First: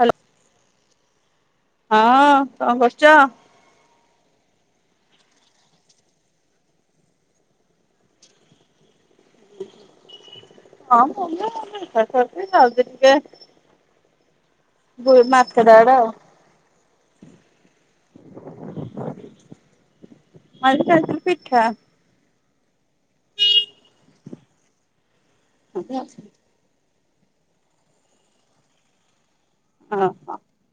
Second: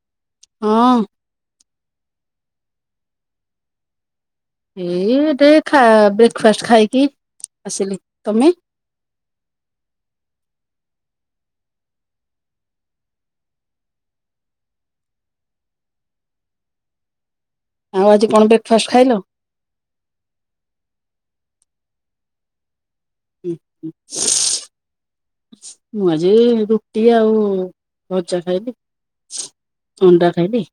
Hello. ହଁ। ହଁ ଅ କଣ କରୁଛ? ଏଇ ଟିକେ ଖା ବ୍ରେକ୍ ଫାଷ୍ଟ ଖାଇକି ଆସିଲି। ତମେ ହଁ ମୁଁ ଯାଇଛି ଟିକେ ମାର୍କେଟ ଆଡେ ଆଉ। ଆଉ ଆଜି କଣ ବ୍ରେକ୍ ଫାଷ୍ଟ ଖାଇଲ? ମୁଁ ଆଜି ଖାଇଥିଲି ପିଠା। ଉଁ ହିଁ। [unintelligible] [unintelligible] ମୁଁ ଆଜି ରୁ ରୁଟି ଆଉ ଭଜା ଖାଇଲି। ଥଣ୍ଡା ଓହୋ କାଇଁ ବେ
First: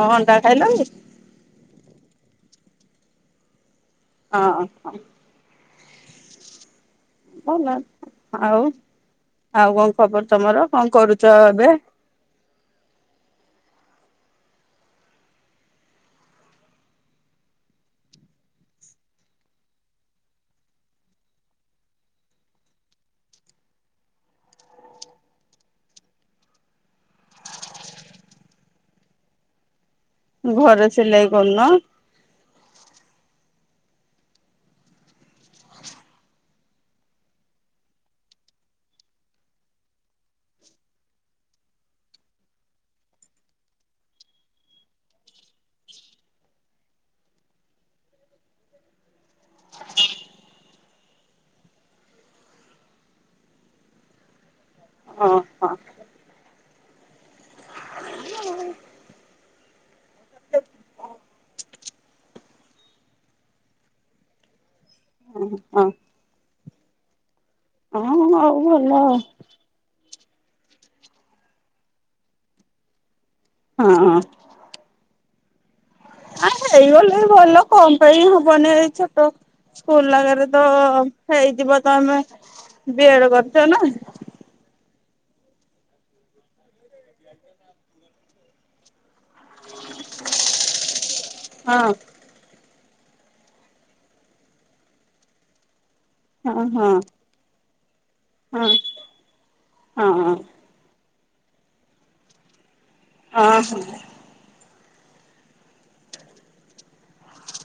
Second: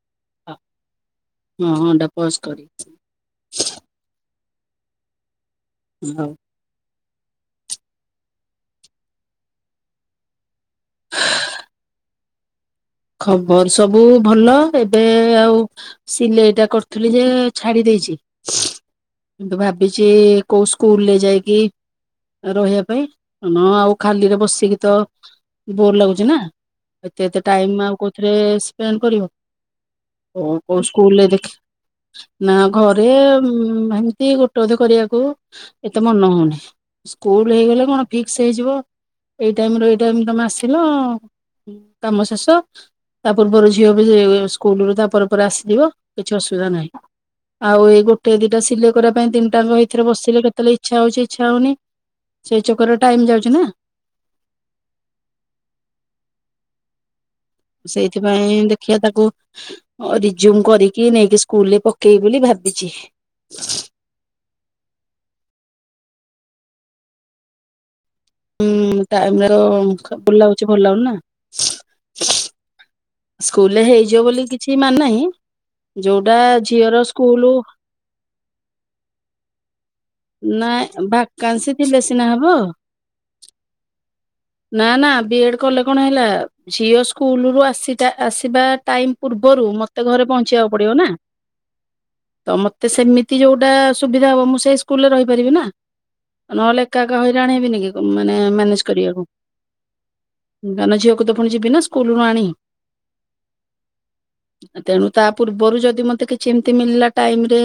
ଆଉ ଅଣ୍ଡା ଖାଇଲାନି। ପ୍ରପୋଜ କରି। [unintelligible] ହଁ ଅ ହଁ। [unintelligible] ଭଲ ଆଉ ଆଉ କଣ ଖବର ତମର କଣ କରୁଛ ଏବେ? ଖବର ସବୁ ଉ ଭଲ ଏବେ ଆଉ ସିଲେଇଟା କରୁଥିଲି ଯେ ଛାଡି ଦେଇେଛି ଏବେ ଭାବିଛି କୋଉ ସ୍କୁଲରେ ଯାଇକି ରହିବା ପାଇଁ ହଁ ଆଉ ଖାଲିରେ ବସିକି ତ ବୋର ଲାଗୁଛି ନା ଏତେ ଏତେ ଟାଇମ୍ କୋଉଥିରେ ଏ ଏ ସ୍ପେଣ୍ଡ କରିବ। ଓ କୋଉ ଘରେ ସିଲେଇ ସ୍କୁଲରେ ଦେଖ କରୁନ ନା ଘରେ ଆଉ ହେମିତି ଗୋଟେ ଅଧେ କରିବାକୁ ହେଇତେ ମନ ହଉନି ସ୍କୁଲ ହେଇଗଲେ କଣ ଫିକ୍ସ ହେଇଯିବ। ଏଇ ଟାଇମ୍ ରୁ ଏଇ ଟାଇମ୍ ତମେ ଆସିଲ କାମ ଶେଷ। ତା ପୂର୍ବରୁ ଝିଅ ବି ସ୍କୁଲୁ ରୁ ତା ପରେ ରେ ଆସିଯିବ କିଛି ଅସୁବିଧା ନାହିଁ। ଆଉ ଏଇ ଗୋଟେ ଦିଟା ସିଲେଇ କରିବା ପାଇଁ ତିନିଟାଙ୍କ ଭିତରେ ବସିଲେ କେତେବେଳେ ଇଛା ହଉଛି, ଇଛା ହଉନି ସେଇ ଚକର ରେ ଟାଇମ୍ ଯାଉଛି ନା। ହଁ ହଁ। ସେଇଥିପାଇଁ ଦେଖିଆ ତାକୁ ରିଜୁମ କରିକି ନେଇକି ସ୍କୁଲରେ ପକେବି ବୋଲି ଭାବିଛି। [inaudible] ହଁ ହଁ ଆଉ ଭଲ ହୁଁ ଆଉ ଟାଇମର ବୁଲାଉଛି ଭଲ ଲାଗୁନି ନା। ସ୍କୁଲରେ ହଁ। ହେଇଯିବ ବୋଲି କିଛି ମାନ ନାହିଁ। ଯୋଉ ହେଇଗଲେ ବି ଭଲ, କଣ ପାଇଁ ହବନି, ଏଇ ଛୋଟ ସ୍କୁଲ ଆଗରେ ତ ନା ଭାକାନ୍ସି ହେଇଯିବ ତ ଥିଲେ ଆମେ ସିନା ହବ ବି ଏଡ କରିଛ ନା। ନା ନା ବି ଏଡ କଲେ କଣ ହେଲା ଝିଅ ସ୍କୁଲ ରୁ ଆସି ତା ଆସିବା ଟାଇମ୍ ପୂର୍ବରୁ ମତେ ଘରେ ପହଞ୍ଚି ଯିବାକୁ ପଡିବ ନା। ହଁ। ମତେ ତ ସେମିତି ଯୋଉଟା ସୁବିଧାହବ ମୁଁ ସେଇସ୍କୁଲରେ ରହିପାରିବି ନା। ହଁ ନହେଲେ ଏକା ହଁ ଏକା ହଇରାଣ ହେବିନିକି ମାନେ ହଁ ମ୍ୟାନେଜ କରିବାକୁ ହଁ। ସାନଝିଅକୁ ମୁଁତ ପୁଣିଯିବିନା ସ୍କୁଲରୁୁ ଆଣି। ହଁ ହଁ। ତେଣୁ ତା ପୂର୍ବରୁ ଯଦି ମତେକିଛି ଏମିତି ମିଳିଲା ଟାଇମରେ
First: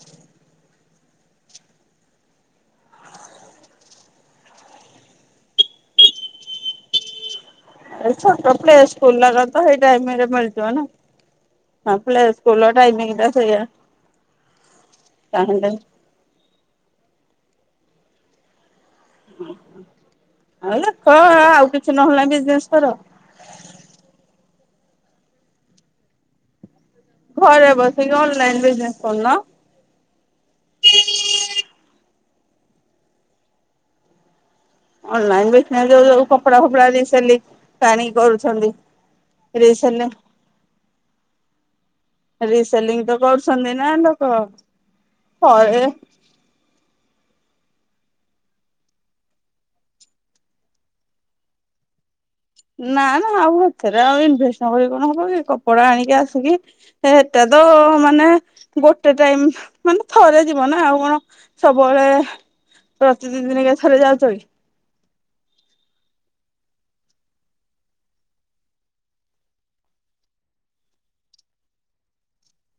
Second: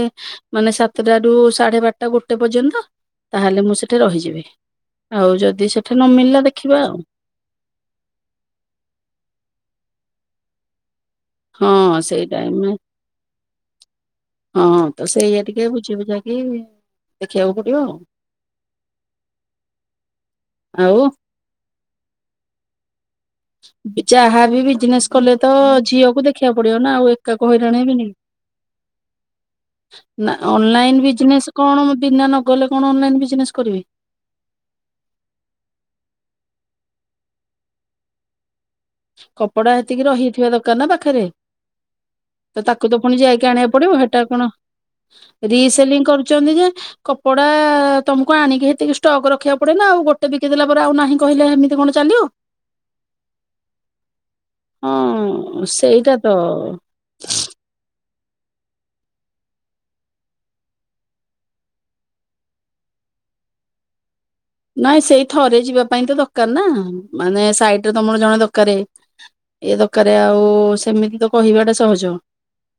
ମାନେ ସାତଟାରୁ ସାଢେ ବାରଟା ଗୋଟେ ପର୍ଯ୍ୟନ୍ତ ତାହେଲେ ମୁଁ ସେଠି ରହିଯିବି ଆଉ ଯଦି ସେଠି ନମିଳିଲା ଦେଖିବା ଆଉ। ଏଇ ଛୋଟ ପ୍ଲେ ସ୍କୁଲରାରେ ତ ହେଇ ଟାଇମରେ ମିଳିଯିବ ନା। ହଁ ସେଇ ପିଲେ ଟାଇମରେ ସ୍କୁଲର ଟାଇମିଙ୍ଗ ଟା ସେଇଆ। ହଁ ତ ସେଇଆ ଟିକେ ଚାହିଁଲେ ବୁଝି ବୁଝା କି? ଦେଖିବାକୁ ପଡିବ ଆଉ। ଆଉ ଦେ କ ଆଉ କିଛି ନହେଲା ବିଜନେସ କର ଯାହା ବି ବିଜିନେଶ କଲେ ତ ଝିଅକୁ ଦେଖିବାକୁ ପଡିବ। ନା ଆଉ ଏକା କ ଘରେ ହଇରାଣ ହେବିନି। ବସିକି ଅନଲାଇନରେ ବିଜିନେଶ କରୁନ। ନା ଅନଲାଇନ ବିଜିନେସ କଣ ମୁଁ ବିନା ନଗଲେ କଣ ଅନଲାଇନ ବିଜିନେସ କରିବି। ଅନଲାଇନ ବିଜିନେସ ଯୋଉ ଯୋଉ କପଡା ଫପଡା ସେଲିଙ୍ଗ ଆଣିକି କରୁଛନ୍ତି। କପଡା ହେତିକି ରିସେଲିଂ ରହିଥିବା ଦରକାରନା ପାଖରେ ତ ତାକୁତ ରିସେଲିଂ ପୁଣି ଯାଇକି କରୁଛନ୍ତି ଆଣିବାକୁ ପଡିବ ନା ହେଟା ଲୋକ କଣ ଘରେ ରିସେଲିଙ୍ଗ କରୁଛନ୍ତି ଯେ କପଡା ତମକୁ ଆଣିକି ହେତିକି ଷ୍ଟକ ରଖିବାକୁ ପଡେନା ଆଉ ଗୋଟେ ବିକି ଦେଲା ପରେ ଆଉ ନାହିଁ କହିଲେ ଏମିତି କଣ ଚାଲିବ। ନା। ଆଉ ଏଥରେ ଆଉ ଇନଭେଷ୍ଟ ନ କଲେ କଣ ହେବକି ହଁ କପଡା ସେଇଟା ଆଣିକି ଆସିକି ତ ଏଟା ତ ନା ଗୋଟେ ଟାଇମ ମାନେ ଥରେ ଯିବନା ଆଉ କଣ ସବୁବେଳେ ପ୍ରତି ଦି ଦିନେକେ ଥରେ ଯାଉଛକି? ନାଇଁ ସେଇ ଥରେ ଯିବା ପାଇଁ ତ ଦରକାରନା ମାନେ ସାଇଟିରେ ତମର ଜଣେ ଦରକକାର ଏ ଦରକାର ଆଉ ସେମିତି ତ କହିବାଟା ସହଜ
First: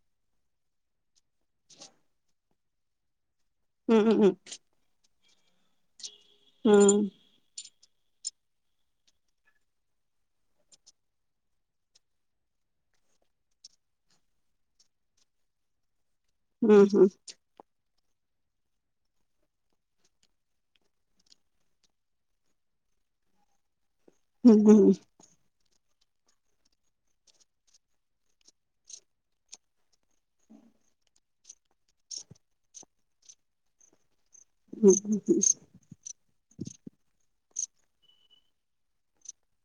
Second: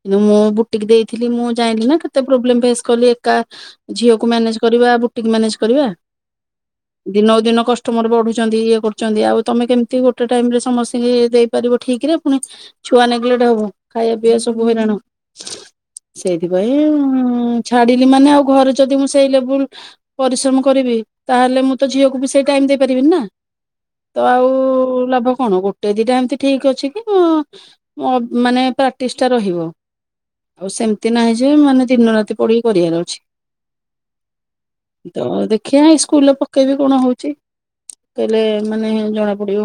କିନ୍ତୁ ମୁଁ ବୁଟିକି ଦେଇଥିଲି ମୁଁ ଜାଣିଲିି ନା କେତେ ପ୍ରୋବ୍ଲେମ ଫେସ୍ କଲି। କା ହୁଁ ଝିଅକୁ ହୁଁ ମ୍ୟାନେଜ କରିବାକୁ ଟିକେ ମ୍ୟାନେଜ କରିବା। ହୁଁ ଦିନ ଦିନ କଷ୍ଟ କଷ୍ଟମର ବଢୁଛନ୍ତି ଇଏ କରୁଛନ୍ତି ଆଉ ତମେ କେମିତି ଗୋଟେ ଟାଇମ ରେ ସମସ୍ତଙ୍କୁ ଦେଇପାରିବ ଠିକରେ ପୁଣି ଛୁଆ ନେଗେଲେଟ ହବ ଖାଇବା ପିଇବା ସବୁ ହଇରାଣ। ସେଇଥିପାଇଁ ହୁଁ ହୁଁ ଛାଡ ଇଏ ମାନେ ଆଉ ଘରେ ଯଦି ମୁଁ ସେଇ ଲେବୁଲ ପରିଶ୍ରମ କରିବି। ତାହେଲେ ମୁଁତ ଝିଅକୁବି ସେଇ ଟାଇମ ଦେଇପାରିବିନିନା ତ ଆଉ ହୁଁ ହୁଁ ଲାଭକଣ ଗୋଟେ ଗୋଟେ ଦିଟା ଏମତି ଠିକ ଅଛିକି ମାନେ ପ୍ରାକ୍ଟିସଟା ରହିବ ଆଉ ସେମିତି ନାହିଁଯେ ମାନେ ଦିନ ରାତି ପଡ଼ିକି କରିବାର ଅଛି‌। ହୁଁ ହୁଁ। ତ ଦେଖିଆ ଇସ ସ୍କୁଲରେ ପକେଇବି କଣ ହଉଛି। କହିଲେ ମାନେ ଜଣା ପଡିବ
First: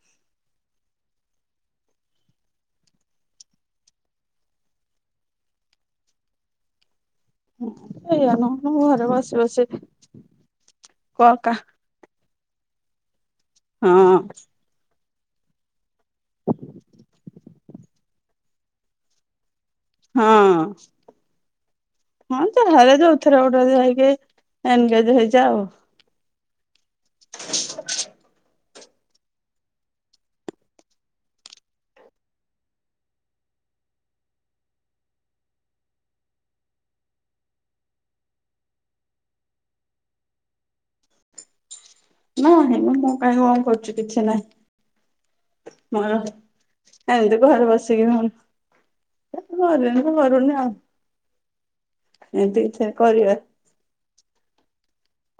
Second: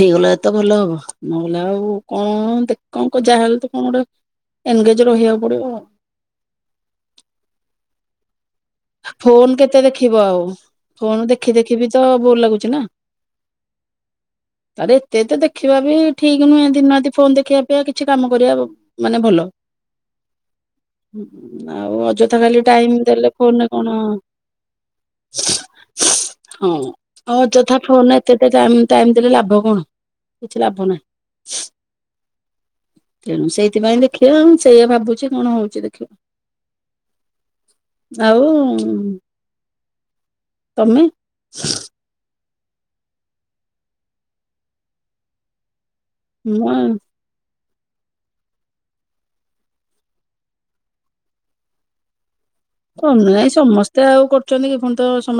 ହେଇଗଲା ଏତେ ଭଲ ହବ ନହଲେ ଆଉ କଣ ଦେଖ କଣ ଯାହାହଲେ ତ କଣ ଗୋଟେ ଏନେଗେଜ ରହିବାକୁ ପଡିବ। ହଁ ସେଇୟାନୁହ ଫୋନ କେତେ ଦେଖିବ ଆଉ ଫୋନ କକା ଦେଖି ଦେଖିବି ତ ବୋର ଲାଗୁଛି ନା। ହଁ। ତାରେ ଏତେ ତ ଦେଖିବା ବି ଠିକ ନୁହେଁ ଦିନ ରାତି ଫୋନ ଦେଖିବା ଅପେକ୍ଷା କିଛି କାମ କରିବା ମାନେ ଭଲ। ହଁ ଆଉ ଅଯଥା ହଁ ଖାଲି ଯାହାହେଲେ ଟାଇମ ଦେଲେ ଫୋନରେ କଣ [unintelligible] ଏନଗେଜ ହେଇଯା ଆଉ। ହଁ। ଅଯଥା ଫୋନ ରେ ଏତେ ଏତେ ଟାଇମ ଟାଇମ ଦେଲେ ଲାଭ କଣ କିଛି ଲାଭ ନାହିଁ ତେଣୁ ସେଇଥିପାଇଁ ଦେଖିବା ମୁଁ ସେଇଆ ଭାବୁଛି କଣ ହଉଛି ଦେଖିବା। ଆଉ ତମେ ନାହିଁ ମ ମୁଁ କାଇଁ କଣ କରୁଛି କିଛି ନାହିଁ। ମୋର ମୁଁ ଆଉ ଏମତି ଘରେ ବସ [unintelligible] କରୁନି ଆଉ। ଏମିତି କିଛି କରିବା [unintelligible] ସମସ୍ତେ ଆଉ କରୁଛନ୍ତି କି ପୁ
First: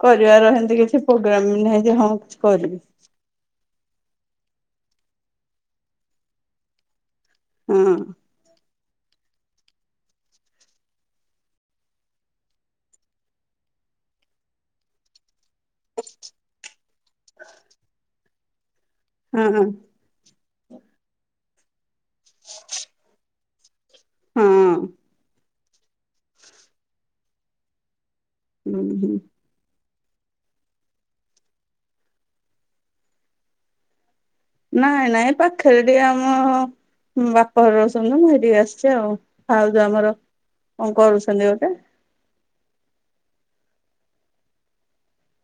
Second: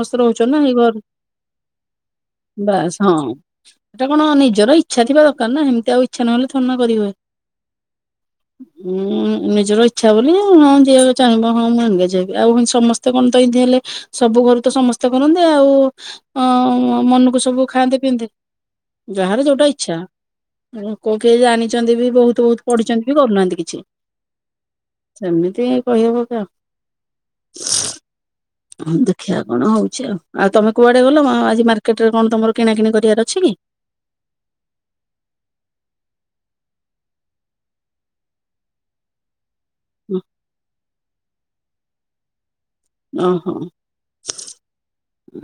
କରିବାର ହେନ୍ତି କିଛି ପ୍ରୋଗ୍ରାମ ବି ନାହିଁ ଯେ ହଁ କିଛି କରିବି। ଏଇଟା କଣ ନିଜର ଇଚ୍ଛା ଥିବା ଦରକାର ନା ହେମିତି ଆଉ ଇଚ୍ଛା ନହେଲେ ଥୋଡି ନା କରିହୁଏ। ହଁ। ଉୁଁ ନିଜର ଇଚ୍ଛା ବୋଲି ହଁ ଯିଏ ଚାହିଁବ ହଁ ମୁଁ ଏନଗେଜ ହେ [unintelligible] ସମସ୍ତେ କଣ ତ ଏମତି ହେଲେ ସବୁ ଘରୁ ତ ସମସ୍ତେ କରନ୍ତି। ଆଉ ଅ ମ ମନକୁ ସବୁ ଖାଆନ୍ତେ ପିଅନ୍ତେ। ଯାହାର ହଁ ଯଉଟା ହଁ ଇଚ୍ଛା [unintelligible] କିଏ ଜାଣି ଅଛନ୍ତି ବି ବହୁତ ବହୁତ ପଢିଛନ୍ତି ବି କରୁନାହାନ୍ତି କିଛି। ହଁ। [unintelligible] [inaudible] ହୁଁ ହଁ ହୁଁ ଦେଖିଆ କଣ ହଉ ଚି ଆଉ ତମେ କୁଆଡ଼େ ଗଲ ଆଁ ଆଜି ମାର୍କେଟରେ କଣ ତମର କିଣାକିଣି କରିବାର ଅଛି କି? ନାଇଁ ନାଇଁ ପାଖରେ ଟିକେ ଆମ ବାପ ଘର ରହୁଛନ୍ତି ତ ମୁଁ ହେଇଠିକି ଆସିଛି ଆଉ। ଆଉ ତ ଆମର କଣ କରୁଛନ୍ତି ଗୋଟେ। ଓ ହୋ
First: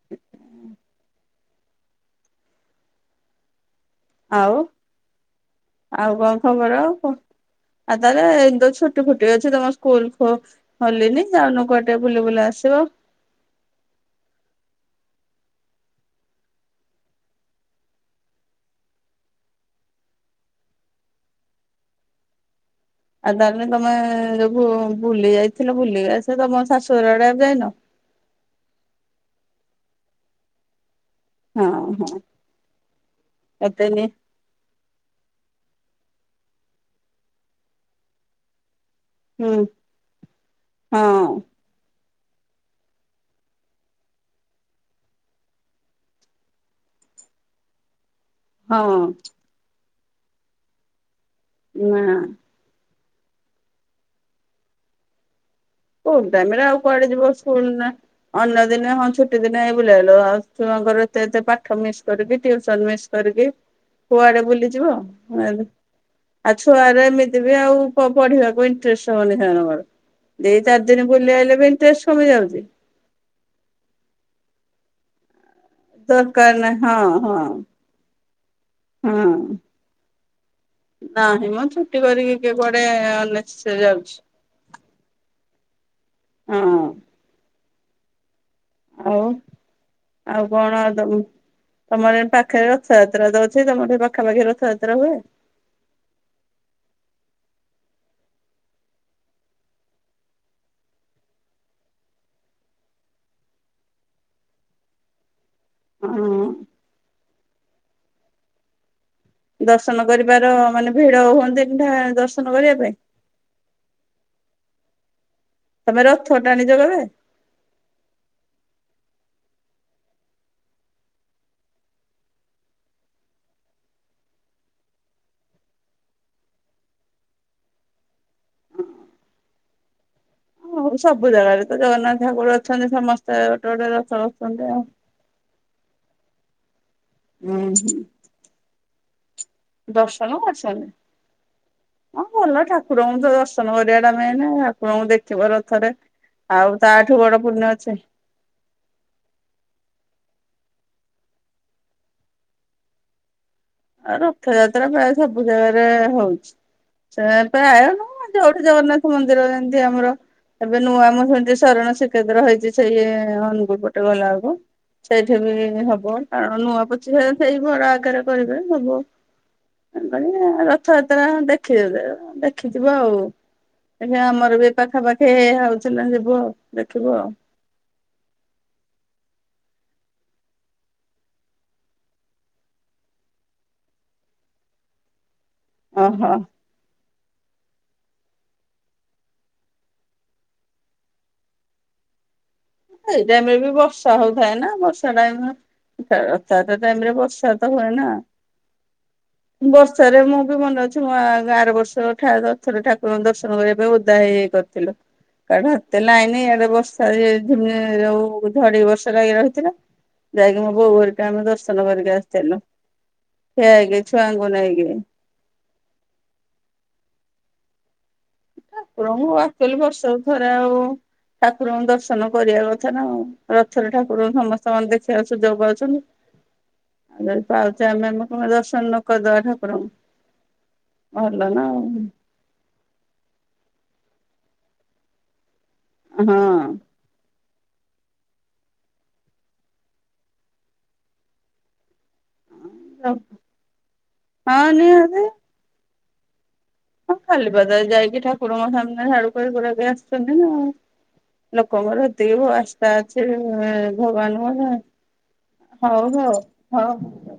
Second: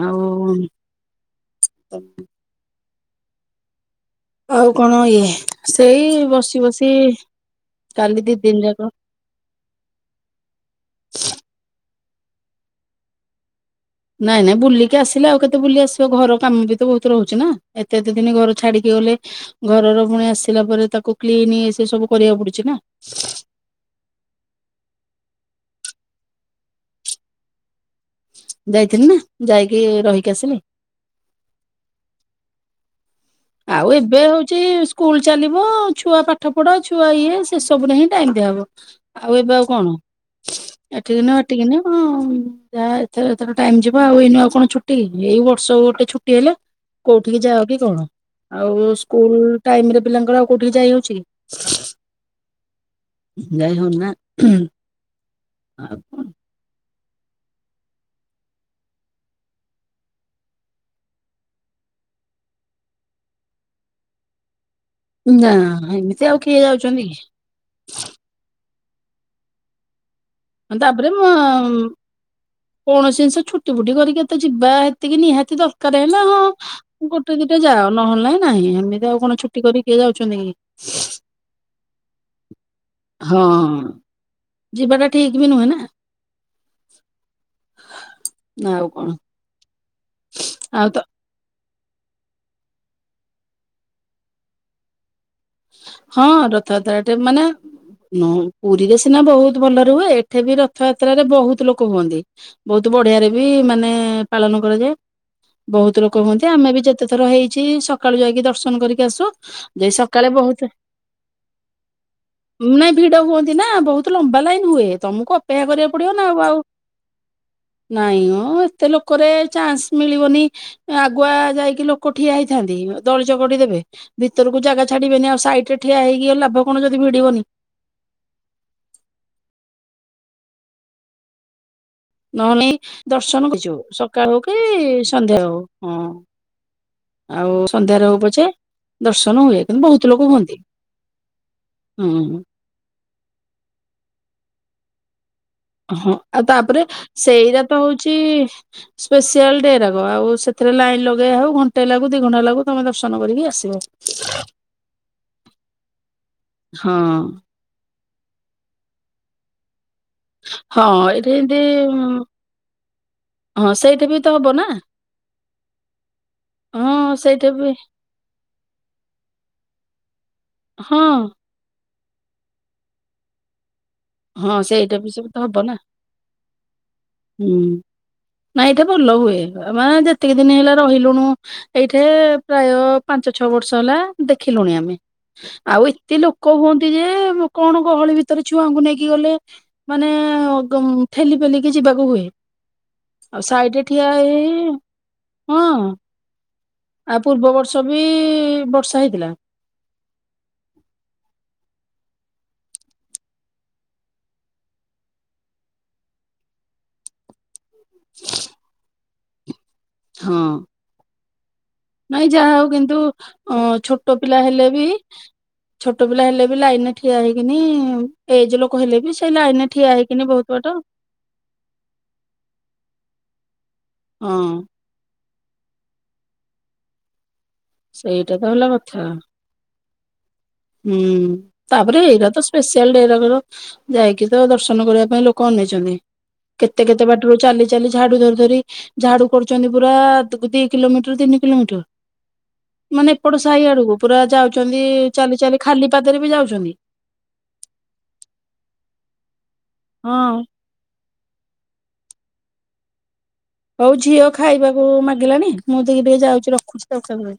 ଆଉ। ଆଉ କଣ ଇଏ ସେଇ ଆଉ କଣ ବସି ଖବର ବସି ଅ ଆଉ କାଲି ତାହେଲେ ଦି ଦିନ ଏଇନେ ତ ଯାକ ଛୁଟି ଫୁଟି ଅଛି ତମ ସ୍କୁଲ ଖୋ ଖୋଲିନି ଯାଉନୁ କୁଆଡ ବୁଲି ବୁଲା ଆସିବ। ନାଇଁ ନାଇଁ ବୁଲିକି ଆସିଲା ଆଉ କେତେ ବୁଲି ଆସିବ ଘର କାମ ବି ତ ବହୁତ ରହୁଛି ନା ଏତେ ଏତେ ଦିନ ଘର ଛାଡିକି ଗଲେ ଘରର ପୁଣି ଆସିଲା ପରେ ତାକୁ କ୍ଲିନ ସେ ସବୁ କରିବାକୁ ପଡୁଛି ନା। ଆଉ ତାହେଲେ ତମେ ଯୋଗୁ ବୁଲି ଯାଇଥିଲ ବୁଲିିକି ଆସ ତମ ଶାଶୁୁ ଘର ଆଡେ ଆଉ ଯାଇନ? ଯାଇଥିଲି ନା ଯାଇକି ରହିକି ଆସିଲି। ହଁ ହଁ। ଆଉ ଏତେନି ଏବେ ହଉଛି ସ୍କୁଲ ଚାଲିବ। ଛୁଆ ପାଠ ପଢ ଛୁଆ ଇଏ ସେ ସବୁରେ ହିଁ ଟାଇମ ଦିଆ ହବ। ଆଉ ଏବେ ହୁଁ ଆଉ କଣ ଏଠିକିନ ହଁ ହାଟିକିିନ କ ଯାହା ଏଥର ଏଥର ଟାଇମ ଯିବ ଆଉ ଏଇନୁ ଆଉ କଣ ଛୁଟି ଏଇ ବର୍ଷ ଗୋଟେ ଛୁଟି ହେଲେ କୋଉଠିକି ଯାଅ କି କଣ। ଆଉ ହଁ। ସ୍କୁଲ ଟାଇମରେ ପିଲାଙ୍କର ଆଉ କଉଠି କି ଯାଇ ହଉଛି ନା। ଯାଇ ହଉ ନି ନା। ଆଉ [unintelligible] କଣ କୁଆଡେ ଯିବ ସ୍କୁଲ ଅନ୍ୟ ଦିନେ ହଁ ଛୁଟି ଦିନ ହେଇ ବୁଲି ଆଇଲ ଆଉ ଛୁଆଙ୍କର ଏତେ ଏ ପାଠ ମିସ୍ କରିକିସ ମିସ୍ କରିକି କୁଆଡେ ବୁଲି ନା ଆଉ ଏମିତି ଆଉ କିଏ ଯାଉଛନ୍ତି ଛୁଆର କି ଏମିତି ବି ଆଉ ପଢିବାକୁ [unintelligible] ଦିନ ତାପରେ ମୁଁ ବୁଲି ଆଇଲେ ବି ଇଣ୍ଟରେଷ୍ଟ କମି ଯାଉଛି କୌଣସି ଜିନିଷ ଛୁଟି ଫୁଟି କରିକି ଏତେ ଯିବା ସେତିକି ନିହାତି ତ ଦରକାର ହେଲା ହଁ ଗୋଟେ ଦିଟା ଯାଅ ନହେଲେ ନାହିଁ ଏମିତି ଆଉ ହଁ କଣ ଛୁଟି କରି କିଏ ଯାଉଛନ୍ତି କି ନାହିଁ ମ ଛୁଟି କରିକି କିଏ କୁଆଡେ ହଁ ଅନେସେସେରି ଯାଉଛି। ଯିବାଟା ଠିକ୍ ବି ନୁହେଁ ନା [inaudible] ହଁ [inaudible] ନା ଆଉ କଣ? ଆଉ କଣ ତ ତମର ପାଖରେ ରଥଯାତ୍ରା ଯାଉଛି ତମର ସେଠୀ ପାଖାପାଖି ରଥଯାତ୍ରା ହୁଏ? ହଁ ରଥଯାତ୍ରାଟେ ମାନେ ପୁରୀରେ ସିନା ବହୁତ ଭଲରେ ହୁଏ। ଏଠି ବି ରଥଯାତ୍ରାରେ ବହୁତ ଲୋକ ହୁଅନ୍ତି। ବହୁତ ବଢିଆରେ ବି ମାନେ ପାଳନ କରାଯାଏ। ବହୁତ ଲୋକ ହୁଅନ୍ତି ହଁ ଆମେ ବି ଯେତେ ଥର ହେଇ ଅଛି ସକାଳୁ ଯାଇକି ଦର୍ଶନ କରିକି ଆସୁ। ଯେ ଦର୍ଶନ କରି ସକାଳେ ବାର ବହୁତ ମାନେ ଭିଡ ହୁଅନ୍ତି ଠା ଦର୍ଶନ କରିବା ପାଇଁ। ବା ଲାଇନ ହୁଏ, ତମକୁ ଅପେକ୍ଷା କରିବାକୁ ତମେ ପଡିବ ନା ରଥ ଆଉ, ଆଉ ଟାଣିଛ କେବେ? ନାଇଁ ଉଁ ଏତେ ଲୋକରେ ଚାନ୍ସ ମିଳିବନି ଆଗୁଆ ଯାଇକି ଲୋକ ଠିଆ ହେଇଥାନ୍ତି ଦଳି ଚକଡି ଦେବେ ଭିତରକୁ ଜାଗା ଛାଡିବେନି ଆଉ ସାଇଟରେ ଠିଆ ହେଇକି ଆଉ ଲାଭ କଣ ଯଦି ଭିଡିବନି। ହଁ ସବୁ ଜାଗାରେ। ତ ଜଗନ୍ନାଥ ଠାକୁର ନହଲେ ଅଛନ୍ତି ସମସ୍ତେ ଦର୍ଶନ ଗୋଟେ କରିଯାଉ ଗୋଟେ ରଥ ସକାଳ ହଉ କି ବସୁଛନ୍ତି ଆଉ। ସନ୍ଧ୍ୟା ହଉ। ହଁ। ଆଉ ହୁଁ ହୁଁ ସନ୍ଧ୍ୟାରେ ହଉ ପଛେ ଦର୍ଶ ଦର୍ଶନ କରିଛନ୍ତି ହଁ ହୁଁ। ଭଲ ଠାକୁରଙ୍କୁ ତ ଦର୍ଶନ କରିବା ଟା ନାଇଁ ନା ଆପଣଙ୍କୁ ଦେ ହଁ ଆଉ ତାପରେ ବଡ ସେଇଟା ପୁଣ୍ୟ ତ ଅଛି ହଉଛି ସ୍ପେସିଆଲ୍‌ ଡେ ରାକ ଆଉ ସେ ହେଲେ ଲାଇନ୍‌ ଲଗେଇବା ହଉ ଘଣ୍ଟେ ଲାଗୁ ଦି ଘଣ୍ଟା ଲାଗୁ ତମେ ଦର୍ଶନ କରିକି ଆସ ଆଉ ରଥଯାତ୍ରା ପ୍ରାୟ ସବୁ ଜାଗାରେ ହଉଛି ହଁ ସେ ପ୍ରାୟନୁ ଯଉଠି ଜଗନ୍ନାଥ ମନ୍ଦିର [inaudible] ଆମର ଏବେ ହଁ ନୂଆ ଏଇଠି ଏମତି ନାଇରଥଯାତ୍ରା ହଁ ସେଇଠି ବି ତ ହବ ନା ହଁ ସେଇଠି ବି ହଁ ଦେଖି କେବେ ଦେଖିଥିବ ଆଉ। ଏବେ ହଁ ଆମର ବି ସେଇଟା ସବୁ ପାଖାପାଖି ତ ଇ ହବ ହଉଛି ନା ଯିବୁ ଆଉ ଦେଖିବୁ ଆଉ। ନାଇ ଏଇଠେ ଭଲ ହୁଏ ବା ଯେତିକି ଦିନ ହେଲା ରହିଲୁଣୁ ଏଇଠେ ପ୍ରାୟ ପାଞ୍ଚ ଛଅ ବର୍ଷ ହେଲା ଦେଖିଲୁଣି ଆମେ। ଆଉ ଏତେ ଓହୋ ଲୋକ ହୁଅନ୍ତି ଯେ କଣ ଗହଳି ଭିତରେ ଛୁଆଙ୍କୁ ନେଇ କି ଗଲେ ମାନେ ଠେଲି ପେଲିିକି ଯିବାକୁ ହୁଏ। ଏଇ ଆଉ ଟାଇମରେ ବି ସାଇଡରେ ଠିଆ ବର୍ଷା ହେଇ ହଉଥାଏ ନା ବର୍ଷା ଟାଇମ୍ ହଁ ଟା ତାଟା ଟାଇମରେ ଆଉ ପୂର୍ବ ବର୍ଷା ତ ବର୍ଷ ହୁଏ ବି ନା ବର୍ଷା ହେଇଥିଲା ବର୍ଷାରେ ମୁଁ ବି ମନେ ଅଛି ଆ ଗାଁ ରେ ବର୍ଷା [unintelligible] ରଥରେକୁରଙ୍କ ଦର୍ଶନ କରିବା ପାଇଁ ଓଦା ହେଇଯାଇ କରିଥିଲ କାଡ ହାତେ ଲାଇନ ଇଆଡେ ବର୍ଷା ଯେ ଆଉ ଝଡ଼ି ବର୍ଷ ରଇ ରହିଥିଲା। ହଁ ଯାଇକି ମୁଁ ବୋଉ ଘରେ କାମ ଦଶ ନାଇଁ ଯାହା ହଉ କିନ୍ତୁ ଅ ହେଇକି ଛୋଟ ପିଲା ଛୁଆଙ୍କୁ ହେଲେ ନେଇକି। ବି ଛୋଟ ପିଲା ହେଲେ ବି ଲାଇନ୍‌ରେ ଠିଆ ହେଇ କିିନି ଠାକୁରଙ୍କୁ ଆକ୍ଚଲି ବର୍ଷକୁ ବହୁତ ଥରେ ବାଟ ଆଉ ଠାକୁରଙ୍କୁ ଦର୍ଶନ କରିବା କଥା ନା ଆଉ। ରଥ ର ଠାକୁର ହଁ ସମସ୍ତେ କନ୍ ଦେଖି ସୁଯଗ ପାଉଛନ୍ତି। ପାଉଛେ ଆମେ ସେଇଟା ତ ଆମେ ହେଲା କଥା ଦର୍ଶନ କରିଦବା ଠାକୁରଙ୍କୁ ହୁଁ ଭଲ ନା ଆଉ। ତାପରେ ଏଇରା ତ ସ୍ପେଶାଲ ଡେ ରା ଯାଇକି ତ ଦର୍ଶନ କରିବା ପାଇଁ ଲୋକ ଅନେଇ ଛନ୍ତି କେତେ ହଁ କେତେ ବାଟରୁ ଚାଲି ଚାଲି ଝାଡ଼ୁ ଧରି ଧରି ଝାଡ଼ୁ କରୁଛନ୍ତି ପୁରା ଦି କିଲୋମିଟର ତିନି କିଲୋମିଟର ମାନେ ଏପଟ ସାଇ ଆଡକୁ ପୁରା ହଁ ନିହାତି ଯାଉଛନ୍ତି- ଖାଲି ପାଦରେ ବି ଯାଉଛନ୍ତି। ହଁ ଖାଲି ପାଦରେ ଯାଇକି ଠାକୁରଙ୍କ ସାମ୍ନା ଆଡୁ ସକାଳୁ ପୁରା ଗ୍ୟାସ ହଁ କରିଦେମି ଆଉ। ଲୋକଙ୍କର ଦେବ ଆସାତା। ହଉ ଝିଅ ଖାଇବାକୁ ମାଗିଲାଣି ମୁଁ ତ ହଉ ଏବେ ହଉ ଯାଉଛି ରଖୁଛି ସକାଳୁ ହଉ। କରିବା।